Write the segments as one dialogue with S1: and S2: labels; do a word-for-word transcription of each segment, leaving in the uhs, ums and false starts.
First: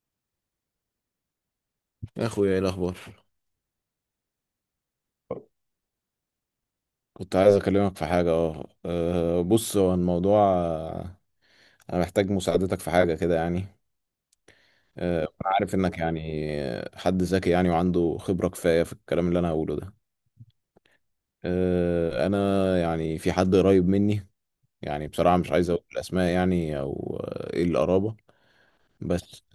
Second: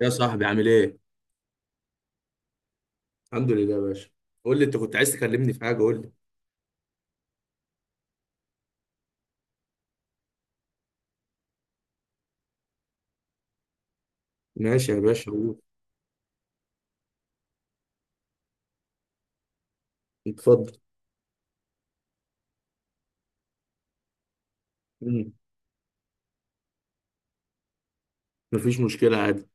S1: يا صاحبي عامل ايه؟
S2: يا اخويا ايه الاخبار.
S1: الحمد لله يا باشا. قول لي انت كنت عايز تكلمني في حاجة، قول لي.
S2: كنت عايز اكلمك في حاجه اه آه، بص هو الموضوع آه، انا محتاج مساعدتك في حاجه كده يعني.
S1: ماشي يا
S2: آه،
S1: باشا
S2: انا
S1: قول،
S2: عارف انك يعني آه، حد ذكي يعني وعنده خبره كفايه في الكلام اللي انا هقوله ده.
S1: اتفضل.
S2: آه، انا يعني في حد قريب مني، يعني
S1: امم
S2: بصراحه مش عايز اقول الاسماء يعني او آه، ايه القرابه.
S1: مفيش مشكلة
S2: بس
S1: عادي.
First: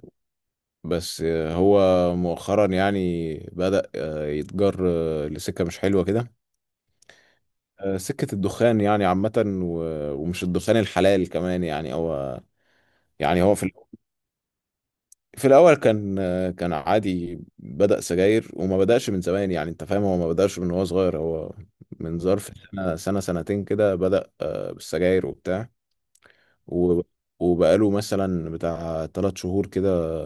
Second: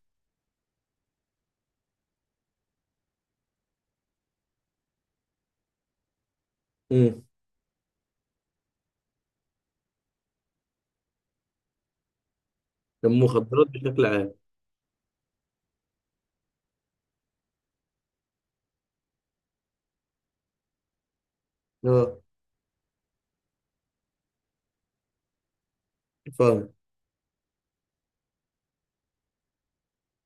S2: بس آه، هو مؤخرا يعني بدأ آه، يتجر آه، لسكه مش حلوه كده.
S1: امم
S2: آه، سكة الدخان يعني عامة، و- ومش الدخان الحلال كمان يعني هو. يعني هو في
S1: المخدرات
S2: الأول-
S1: بشكل عام.
S2: في الأول كان آه، كان عادي، بدأ سجاير وما بدأش من زمان، يعني أنت فاهم، هو ما بدأش من وهو صغير. هو
S1: اه
S2: من ظرف سنة سنة سنتين كده بدأ آه، بالسجاير وبتاع،
S1: فاهم.
S2: و- وبقاله مثلا بتاع تلات شهور كده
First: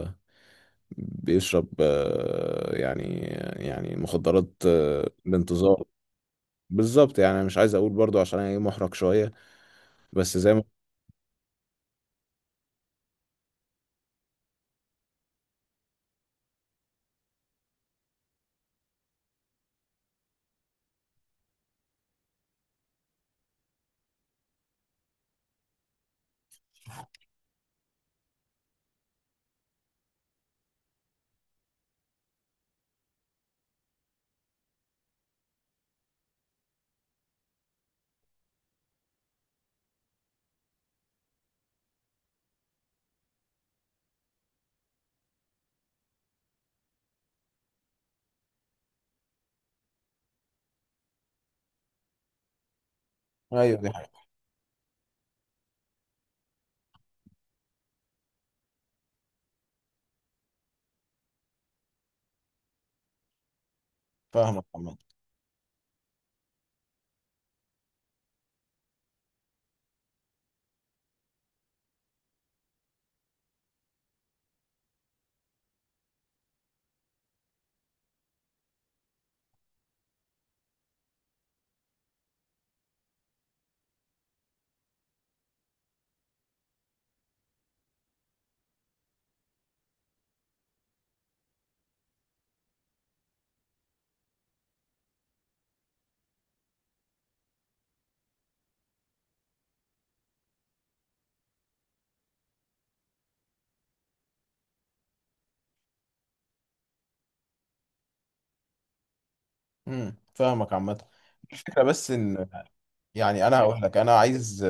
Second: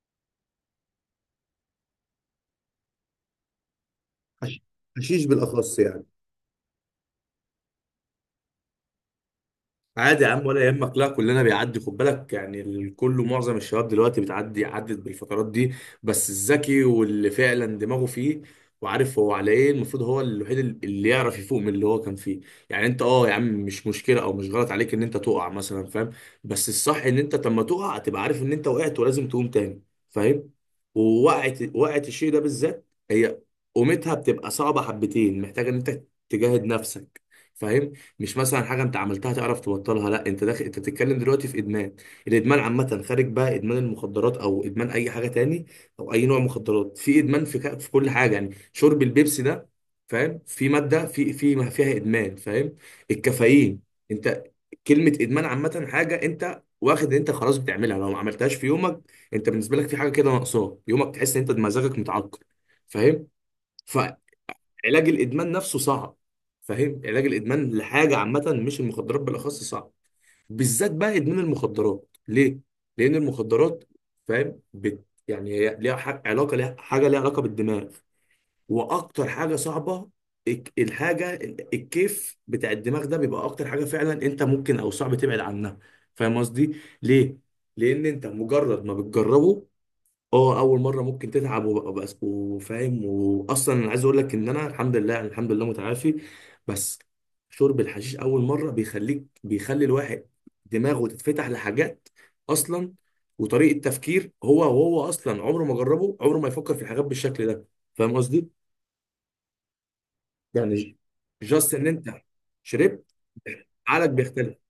S2: بيشرب آه، يعني، يعني مخدرات
S1: حش-
S2: آه،
S1: حشيش بالأخص
S2: بانتظار.
S1: يعني.
S2: بالظبط، يعني أنا مش عايز أقول برضو عشان أنا إيه، محرج شوية.
S1: عادي يا
S2: بس
S1: عم
S2: زي ما.
S1: ولا يهمك، لا كلنا بيعدي، خد بالك يعني، الكل معظم الشباب دلوقتي بتعدي، عدت بالفترات دي. بس الذكي واللي فعلا دماغه فيه وعارف هو على ايه، المفروض هو الوحيد اللي يعرف يفوق من اللي هو كان فيه. يعني انت اه يا عم مش مشكله او مش غلط عليك ان انت تقع مثلا، فاهم. بس الصح ان انت لما تقع تبقى عارف ان انت وقعت ولازم تقوم تاني، فاهم. ووقعت وقعت الشيء ده بالذات، هي قومتها بتبقى صعبه حبتين، محتاجه ان انت تجاهد نفسك، فاهم. مش مثلا حاجه انت عملتها تعرف تبطلها، لا انت داخل، انت بتتكلم دلوقتي في ادمان. الادمان عامه، خارج بقى ادمان المخدرات او ادمان اي حاجه تاني او اي نوع مخدرات، في ادمان في ك... في كل حاجه. يعني شرب البيبسي ده، فاهم، في ماده في في ما فيها ادمان، فاهم.
S2: ايوه
S1: الكافيين.
S2: دي حقيقة.
S1: انت كلمه ادمان عامه، حاجه انت واخد ان انت خلاص بتعملها، لو ما عملتهاش في يومك، انت بالنسبه لك في حاجه كده ناقصاك يومك، تحس ان انت مزاجك متعكر، فاهم.
S2: فاهمك.
S1: علاج الادمان نفسه صعب، فاهم. علاج الادمان لحاجه عامه مش المخدرات بالاخص صعب، بالذات بقى ادمان المخدرات. ليه؟ لان المخدرات، فاهم، بت يعني هي ليها ح- علاقه، ليها حاجه ليها علاقه بالدماغ. واكتر حاجه صعبه، الك- الحاجه ال- الكيف بتاع الدماغ ده، بيبقى اكتر حاجه فعلا انت ممكن او صعب تبعد عنها، فاهم قصدي. ليه؟ لان انت مجرد ما بتجربه اه اول مره ممكن تتعب وبقى بس، وفاهم، واصلا انا عايز اقول لك ان انا الحمد لله يعني، الحمد لله متعافي. بس شرب الحشيش اول مره بيخليك، بيخلي الواحد دماغه تتفتح لحاجات اصلا وطريقه تفكير هو، وهو اصلا عمره ما جربه، عمره ما يفكر في الحاجات بالشكل ده، فاهم قصدي.
S2: امم فاهمك
S1: يعني
S2: عامة.
S1: جاست
S2: الفكرة
S1: ان انت
S2: بس ان،
S1: شربت،
S2: يعني انا هقول لك،
S1: عقلك
S2: انا
S1: بيختلف.
S2: عايز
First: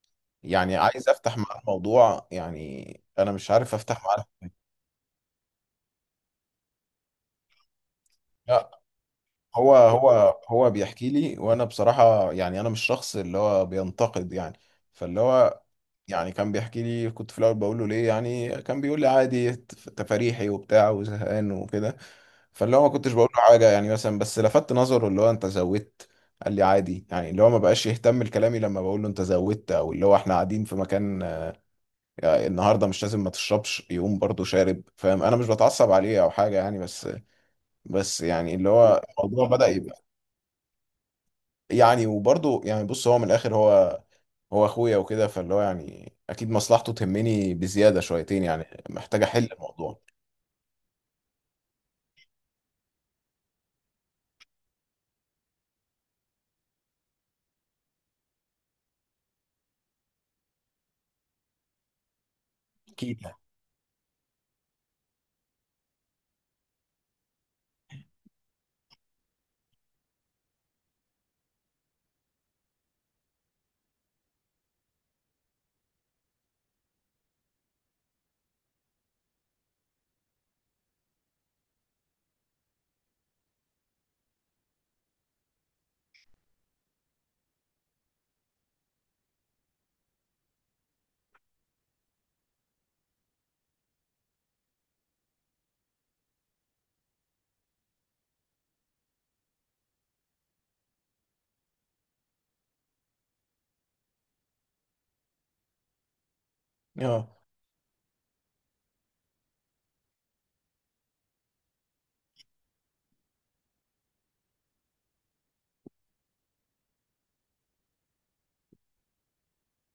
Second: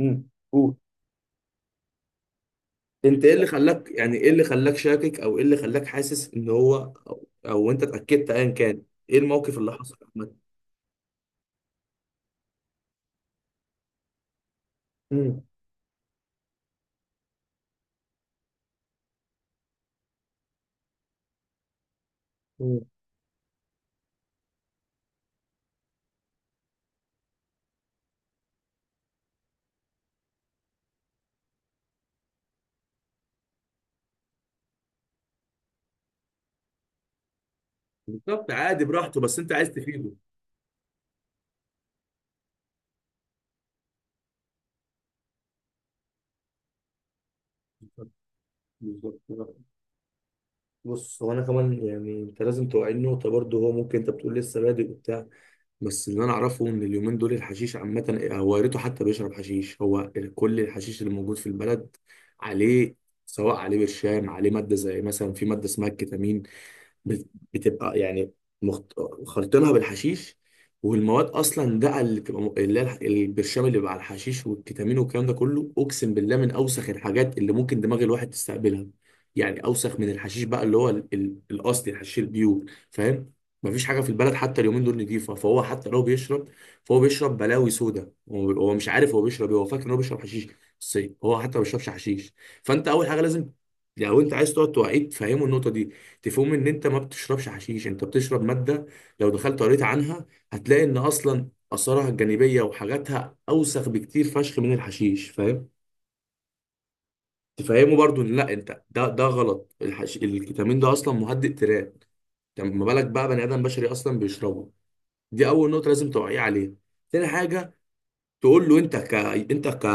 S1: امم قول.
S2: يعني عايز افتح معاه الموضوع يعني.
S1: انت
S2: انا
S1: ايه اللي
S2: مش عارف
S1: خلاك،
S2: افتح
S1: يعني ايه اللي
S2: معاه.
S1: خلاك شاكك، او ايه اللي خلاك حاسس ان هو، او, أو انت اتاكدت ايا
S2: لا،
S1: كان، ايه الموقف اللي
S2: هو
S1: حصل عامه؟
S2: هو هو بيحكي لي، وانا بصراحة يعني انا مش شخص اللي هو بينتقد يعني. فاللي
S1: مم.
S2: هو يعني كان بيحكي لي، كنت في الاول بقول له ليه يعني، كان بيقول لي عادي، تف- تفاريحي وبتاع وزهقان وكده. فاللي
S1: مم.
S2: هو ما كنتش بقول له حاجة يعني مثلا، بس لفت نظره اللي هو انت زودت. قال لي عادي، يعني اللي هو ما بقاش يهتم لكلامي لما بقول له انت زودت، او اللي هو احنا قاعدين في مكان آه، النهارده مش لازم ما تشربش، يقوم برضه شارب. فاهم، انا مش بتعصب عليه او حاجة يعني، بس بس
S1: بالظبط،
S2: يعني اللي
S1: عادي
S2: هو
S1: براحته، بس
S2: الموضوع
S1: انت
S2: بدأ
S1: عايز
S2: يبقى،
S1: تفيده.
S2: يعني وبرضه يعني. بص هو من الاخر، هو هو اخويا وكده، فاللي هو يعني اكيد مصلحته تهمني بزياده
S1: بالظبط.
S2: شويتين، يعني
S1: بالظبط
S2: محتاج احل
S1: بالظبط.
S2: الموضوع.
S1: بص هو انا كمان يعني انت لازم توعي النقطه برضه، هو ممكن انت بتقول لسه بادئ وبتاع، بس اللي انا اعرفه ان اليومين دول الحشيش عامه، هو يا ريته حتى بيشرب حشيش، هو كل الحشيش اللي موجود في البلد عليه.
S2: اكيد يعني.
S1: سواء عليه برشام، عليه ماده زي مثلا في ماده اسمها الكتامين، بت- بتبقى يعني مخت... خلطينها بالحشيش. والمواد اصلا ده اللي بتبقى م- اللي هي الح- البرشام اللي بيبقى على الحشيش، والكتامين والكلام ده كله، اقسم بالله من اوسخ الحاجات اللي ممكن دماغ الواحد تستقبلها. يعني اوسخ من الحشيش بقى، اللي هو ال... ال... الاصلي، الحشيش البيور، فاهم. مفيش حاجه في البلد حتى اليومين دول نضيفه، فهو حتى لو بيشرب فهو بيشرب بلاوي سودا، هو هو مش عارف هو بيشرب ايه، هو فاكر ان هو بيشرب حشيش بس هو حتى ما بيشربش حشيش. فانت اول حاجه لازم، لو انت عايز تقعد توعيه تفهمه النقطه دي، تفهم ان انت ما بتشربش حشيش، انت بتشرب ماده. لو دخلت قريت عنها هتلاقي ان اصلا اثارها الجانبيه وحاجاتها اوسخ بكتير فشخ من الحشيش، فاهم.
S2: اه،
S1: تفهمه برضو ان لا انت، ده ده غلط، الحش... الكتامين ده اصلا مهدئ تيران، طب ما بالك بقى بني ادم بشري اصلا بيشربه. دي اول نقطه لازم توعيه عليها. تاني حاجه، تقول له انت ك انت ك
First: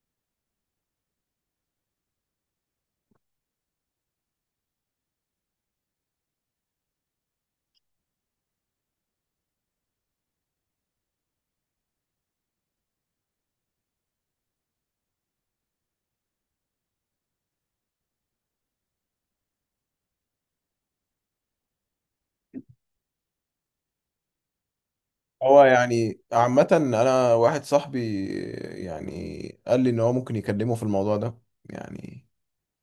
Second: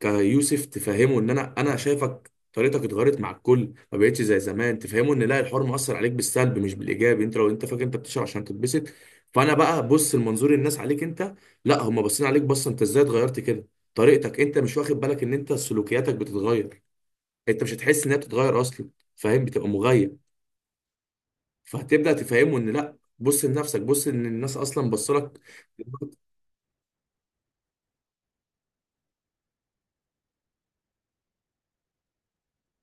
S1: كيوسف تفهمه ان انا انا شايفك طريقتك اتغيرت مع الكل، ما بقتش زي زمان. تفهمه ان لا، الحوار مؤثر عليك بالسلب مش بالايجاب. انت لو انت فاكر انت بتشرب عشان تتبسط، فانا بقى بص المنظور الناس عليك، انت لا هم باصين عليك بصه انت ازاي اتغيرت كده، طريقتك. انت مش واخد بالك ان انت سلوكياتك بتتغير، انت مش هتحس انها بتتغير اصلا، فاهم. بتبقى مغيب. فهتبدا تفهمه ان لا بص لنفسك، بص ان الناس اصلا بصلك.
S2: هو يعني عامة أنا واحد صاحبي يعني قال لي إن هو ممكن يكلمه في الموضوع ده، يعني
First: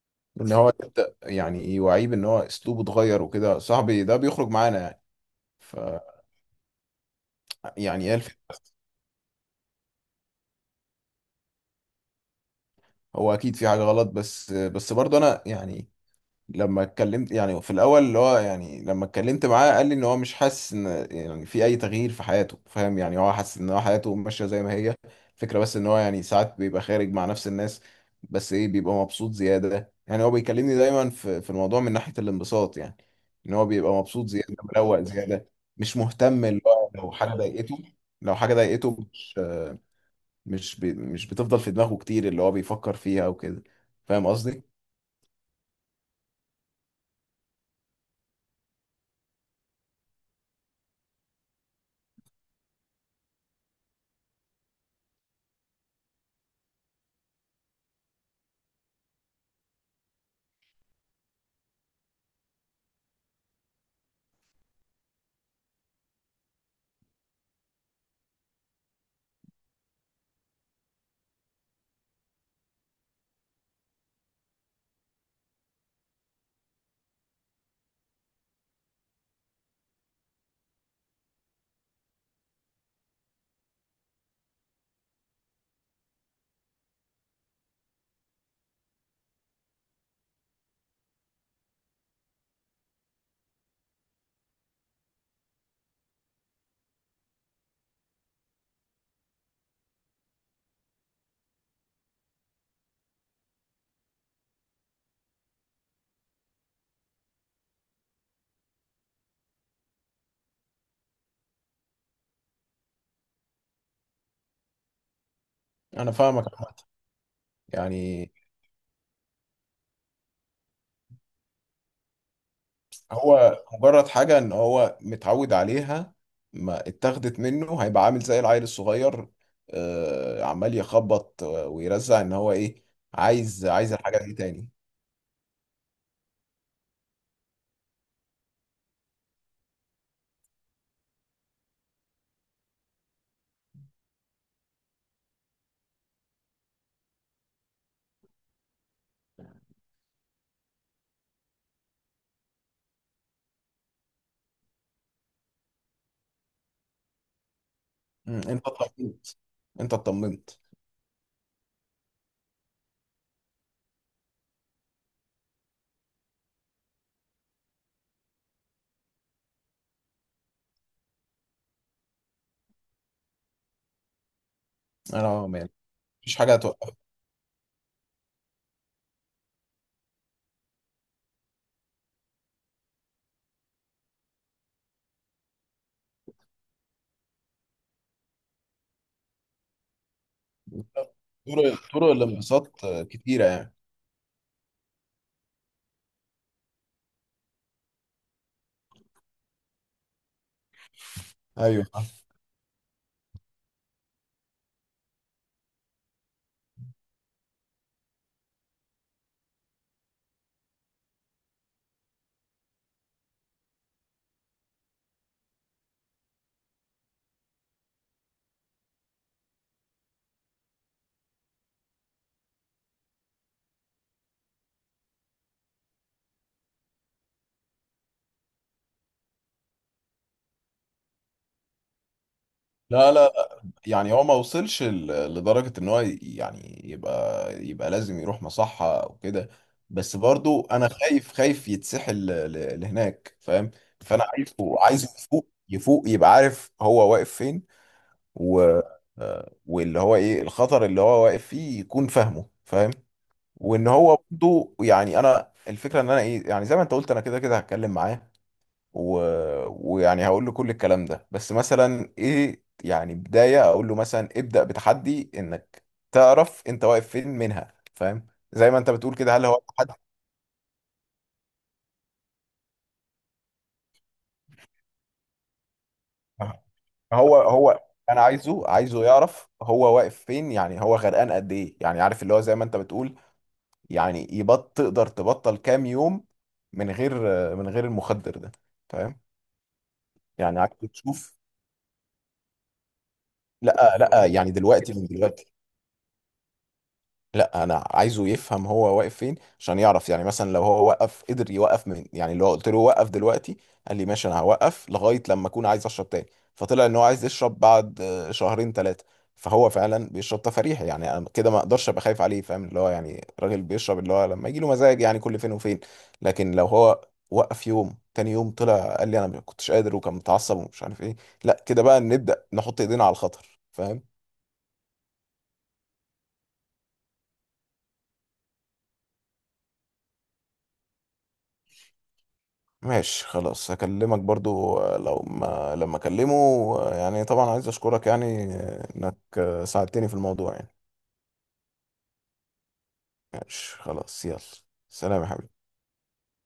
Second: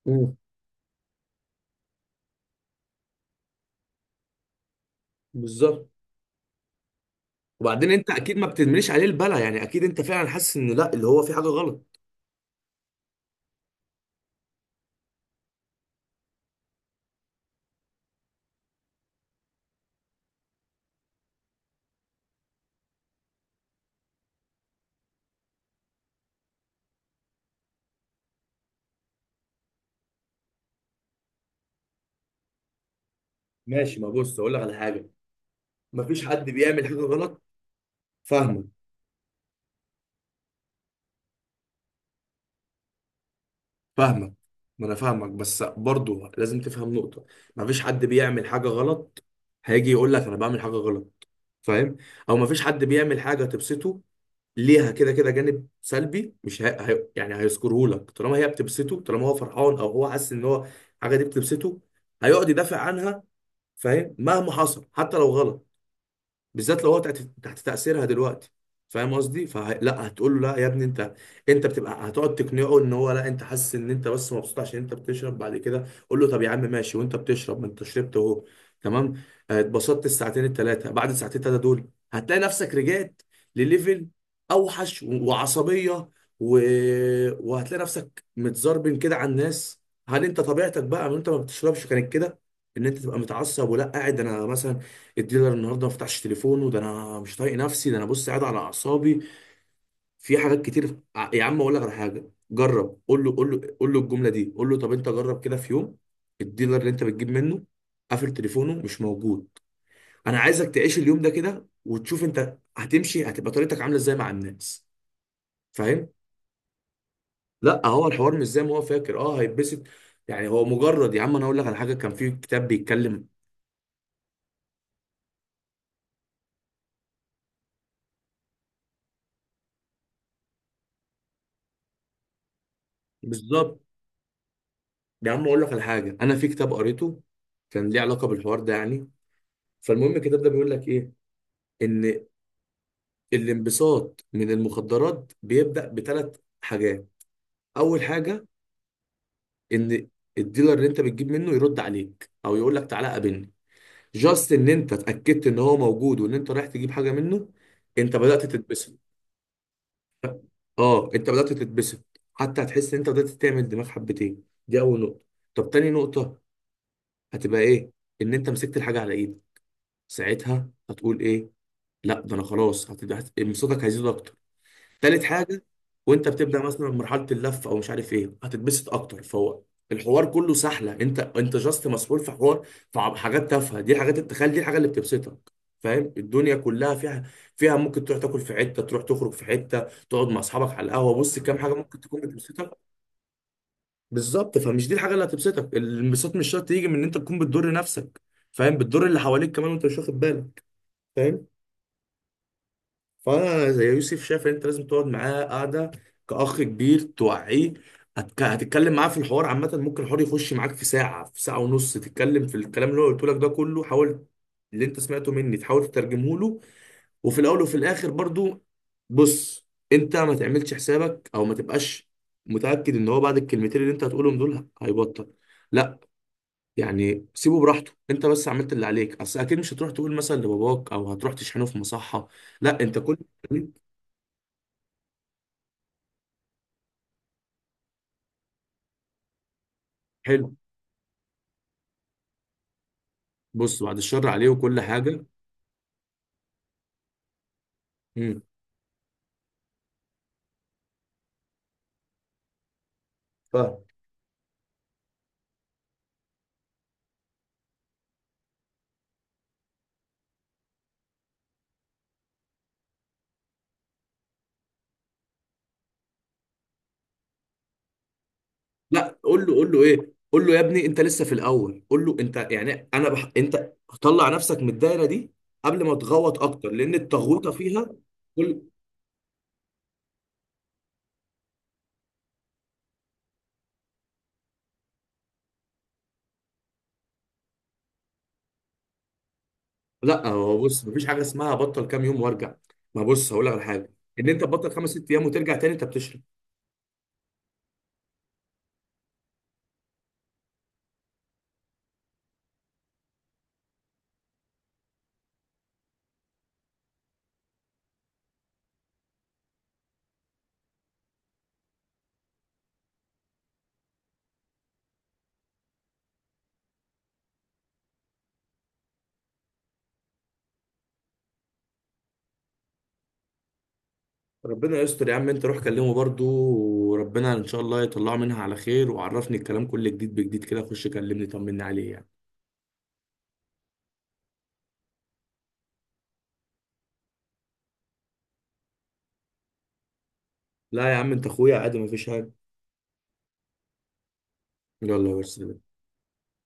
S1: مم.
S2: إن هو يبدأ يعني يوعيه بإن هو أسلوبه اتغير وكده. صاحبي ده بيخرج معانا يعني. ف
S1: بالظبط. وبعدين
S2: يعني
S1: انت
S2: إيه
S1: اكيد ما
S2: الفكرة؟
S1: بتدمنيش عليه البلا، يعني اكيد انت فعلا حاسس ان لا، اللي هو في حاجه غلط.
S2: هو أكيد في حاجة غلط، بس بس برضه أنا يعني لما اتكلمت، يعني في الاول اللي هو يعني لما اتكلمت معاه قال لي ان هو مش حاسس ان يعني في اي تغيير في حياته. فاهم يعني هو حاسس ان هو حياته ماشيه زي ما هي. الفكره بس ان هو يعني ساعات بيبقى خارج مع نفس الناس، بس ايه، بيبقى مبسوط زياده. يعني هو بيكلمني دايما في في الموضوع من ناحيه الانبساط يعني، ان هو بيبقى
S1: ماشي، ما
S2: مبسوط
S1: بص اقول
S2: زياده،
S1: لك على
S2: مروق
S1: حاجه،
S2: زياده، مش
S1: ما فيش
S2: مهتم
S1: حد
S2: اللي
S1: بيعمل
S2: هو
S1: حاجه
S2: لو حاجه
S1: غلط.
S2: ضايقته. لو حاجه
S1: فاهمك.
S2: ضايقته مش مش بي مش بتفضل في دماغه كتير اللي هو بيفكر فيها وكده. فاهم
S1: فاهمك.
S2: قصدي.
S1: ما انا فاهمك بس برضو لازم تفهم نقطه، ما فيش حد بيعمل حاجه غلط، هيجي يقول لك انا بعمل حاجه غلط، فاهم. او ما فيش حد بيعمل حاجه تبسطه ليها كده كده جانب سلبي، مش هي... هي... يعني هيذكره لك. طالما هي بتبسطه، طالما هو فرحان او هو حاسس ان هو الحاجه دي بتبسطه، هيقعد يدافع عنها، فاهم، مهما حصل حتى لو غلط، بالذات لو هو تحت، تحت تأثيرها دلوقتي، فاهم قصدي؟ فلا هتقول له لا يا ابني انت، انت بتبقى هتقعد تقنعه ان هو لا، انت حاسس ان انت بس مبسوط عشان انت بتشرب. بعد كده قول له طب يا عم ماشي وانت بتشرب، ما انت شربت اهو، تمام، آه، اتبسطت الساعتين الثلاثه، بعد الساعتين الثلاثه دول هتلاقي نفسك رجعت لليفل اوحش و- وعصبيه و... وهتلاقي نفسك متزربن كده على الناس. هل انت طبيعتك بقى وانت ما بتشربش كانت كده؟ ان انت تبقى متعصب، ولا قاعد انا مثلا الديلر النهارده ما فتحش تليفونه، ده انا مش طايق نفسي، ده انا بص قاعد على اعصابي. في حاجات كتير، ع- يا عم اقول لك على حاجه، جرب قول له، قول له قول له الجمله دي. قول له طب انت جرب كده في يوم الديلر اللي انت بتجيب منه قافل تليفونه مش موجود، انا عايزك تعيش اليوم ده كده وتشوف انت هتمشي هتبقى طريقتك عامله ازاي مع الناس، فاهم.
S2: انا فاهمك عامة.
S1: لا هو
S2: يعني
S1: الحوار مش زي ما هو فاكر اه هيتبسط. يعني هو مجرد، يا عم انا اقول لك على حاجه كان في كتاب بيتكلم.
S2: هو مجرد حاجة ان هو متعود عليها، ما اتاخدت منه هيبقى عامل زي العيل الصغير، آه، عمال يخبط آه، ويرزع ان هو ايه، عايز
S1: بالظبط،
S2: عايز الحاجة دي تاني.
S1: يا عم اقول لك على حاجه، انا في كتاب قريته كان ليه علاقه بالحوار ده يعني. فالمهم الكتاب ده بيقول لك ايه؟ ان الانبساط من المخدرات بيبدأ بثلاث حاجات. اول حاجة، ان الديلر اللي انت بتجيب منه يرد عليك او يقول لك تعالى قابلني، جاست ان انت اتأكدت ان هو موجود وان انت رايح تجيب حاجة منه، انت
S2: مم،
S1: بدأت
S2: انت
S1: تتبسط.
S2: اطمنت، انت اطمنت.
S1: اه انت بدأت تتبسط، حتى هتحس ان انت بدأت تعمل دماغ حبتين، دي اول نقطة. طب تاني نقطة هتبقى ايه؟ ان انت مسكت الحاجة على ايدك، ساعتها هتقول ايه؟ لا ده انا خلاص، هتبقى انبساطك هيزيد اكتر. تالت
S2: انا
S1: حاجة،
S2: مان
S1: وانت
S2: مفيش حاجة
S1: بتبدأ مثلا
S2: هتوقفك.
S1: مرحلة اللف او مش عارف ايه، هتتبسط اكتر. فهو الحوار كله سهلة، انت انت جاست مسؤول في حوار، في ع- حاجات تافهة. دي الحاجات التخيل، دي الحاجة اللي بتبسطك، فاهم. الدنيا كلها فيها، فيها ممكن تروح تاكل في حتة، تروح تخرج في حتة، تقعد مع اصحابك على القهوة، بص كام حاجة
S2: طرق
S1: ممكن
S2: طرق
S1: تكون بتبسطك.
S2: الانبساط آه، كتيرة يعني.
S1: بالظبط، فمش دي الحاجة اللي هتبسطك، الانبساط مش شرط يجي من ان انت تكون بتضر نفسك، فاهم، بتضر اللي حواليك كمان وانت مش واخد بالك، فاهم.
S2: ايوه.
S1: فانا زي يوسف شايف إن انت لازم تقعد معاه قاعده كاخ كبير توعيه. هتك- هتتكلم معاه في الحوار عامه، ممكن الحوار يخش معاك في ساعه، في ساعه ونص، تتكلم في الكلام اللي هو قلت لك ده كله، حاول اللي انت سمعته مني تحاول تترجمه له. وفي الاول وفي الاخر برضو بص، انت ما تعملش حسابك او ما تبقاش متاكد ان هو بعد الكلمتين اللي انت هتقولهم دول هيبطل، لا. يعني سيبه براحته، انت بس عملت اللي عليك، اصل اكيد مش هتروح تقول مثلا لباباك او هتروح تشحنه في مصحه، لا انت
S2: لا
S1: كل.
S2: لا، يعني هو ما وصلش ل- لدرجة ان هو ي- يعني يبقى يبقى لازم يروح مصحة او كده، بس
S1: حلو،
S2: برضو انا خايف، خايف يتسحل ل- ل- لهناك فاهم.
S1: بص بعد
S2: فانا
S1: الشر عليه
S2: عايزه
S1: وكل
S2: عايزه
S1: حاجه.
S2: يفوق، يفوق يبقى عارف هو واقف فين،
S1: امم
S2: و آه، واللي هو ايه الخطر اللي هو واقف فيه، يكون فاهمه فاهم.
S1: فاهم.
S2: وان هو برضو يعني انا الفكرة ان انا ايه، يعني زي ما انت قلت، انا كده كده هتكلم معاه و... ويعني هقول له كل الكلام ده، بس مثلا ايه، يعني بداية اقول له مثلا ابدأ بتحدي انك تعرف انت واقف فين منها، فاهم. زي ما انت بتقول
S1: لا
S2: كده،
S1: قول
S2: هل
S1: له،
S2: هو
S1: قول له
S2: تحدي.
S1: ايه، قول له يا ابني انت لسه في الاول، قول له انت يعني انا بح... انت طلع نفسك من الدايره دي قبل ما تغوط اكتر، لان
S2: هو
S1: التغويطه
S2: هو
S1: فيها.
S2: انا
S1: كل،
S2: عايزه، عايزه يعرف هو واقف فين، يعني هو غرقان قد ايه، يعني عارف اللي هو زي ما انت بتقول، يعني يبط تقدر تبطل كام يوم من غير، من غير المخدر ده، فاهم.
S1: لا هو
S2: يعني عايز
S1: بص مفيش حاجه
S2: تشوف.
S1: اسمها بطل كام يوم وارجع، ما بص هقول لك على حاجه
S2: لا لا،
S1: ان انت
S2: يعني
S1: تبطل خمس
S2: دلوقتي، من
S1: ست ايام
S2: دلوقتي،
S1: وترجع تاني انت بتشرب.
S2: لا انا عايزه يفهم هو واقف فين عشان يعرف. يعني مثلا لو هو وقف، قدر يوقف من، يعني لو قلت له وقف دلوقتي قال لي ماشي انا هوقف لغايه لما اكون عايز اشرب تاني، فطلع ان هو عايز يشرب بعد آه، شهرين ثلاثه، فهو فعلا بيشرب تفاريح. يعني انا كده ما اقدرش ابقى خايف عليه، فاهم، اللي هو يعني راجل بيشرب اللي هو لما يجي له مزاج، يعني كل فين وفين. لكن لو هو وقف يوم، تاني يوم طلع قال لي انا ما كنتش قادر وكان متعصب ومش عارف ايه، لا كده بقى نبدا نحط ايدينا على الخطر فاهم.
S1: ربنا يستر يا عم، انت روح كلمه برضو، وربنا ان شاء الله يطلعه منها على خير، وعرفني الكلام كله جديد بجديد كده، خش كلمني طمني عليه يعني.
S2: ماشي خلاص، هكلمك برضو آه، لو ما لما اكلمه. آه، يعني طبعا عايز اشكرك يعني آه، انك آه، ساعدتني في الموضوع يعني.
S1: لا يا عم انت اخويا عادي مفيش حاجه.
S2: ماشي خلاص، يلا.
S1: يلا يا
S2: سلام يا
S1: بس.
S2: حبيبي.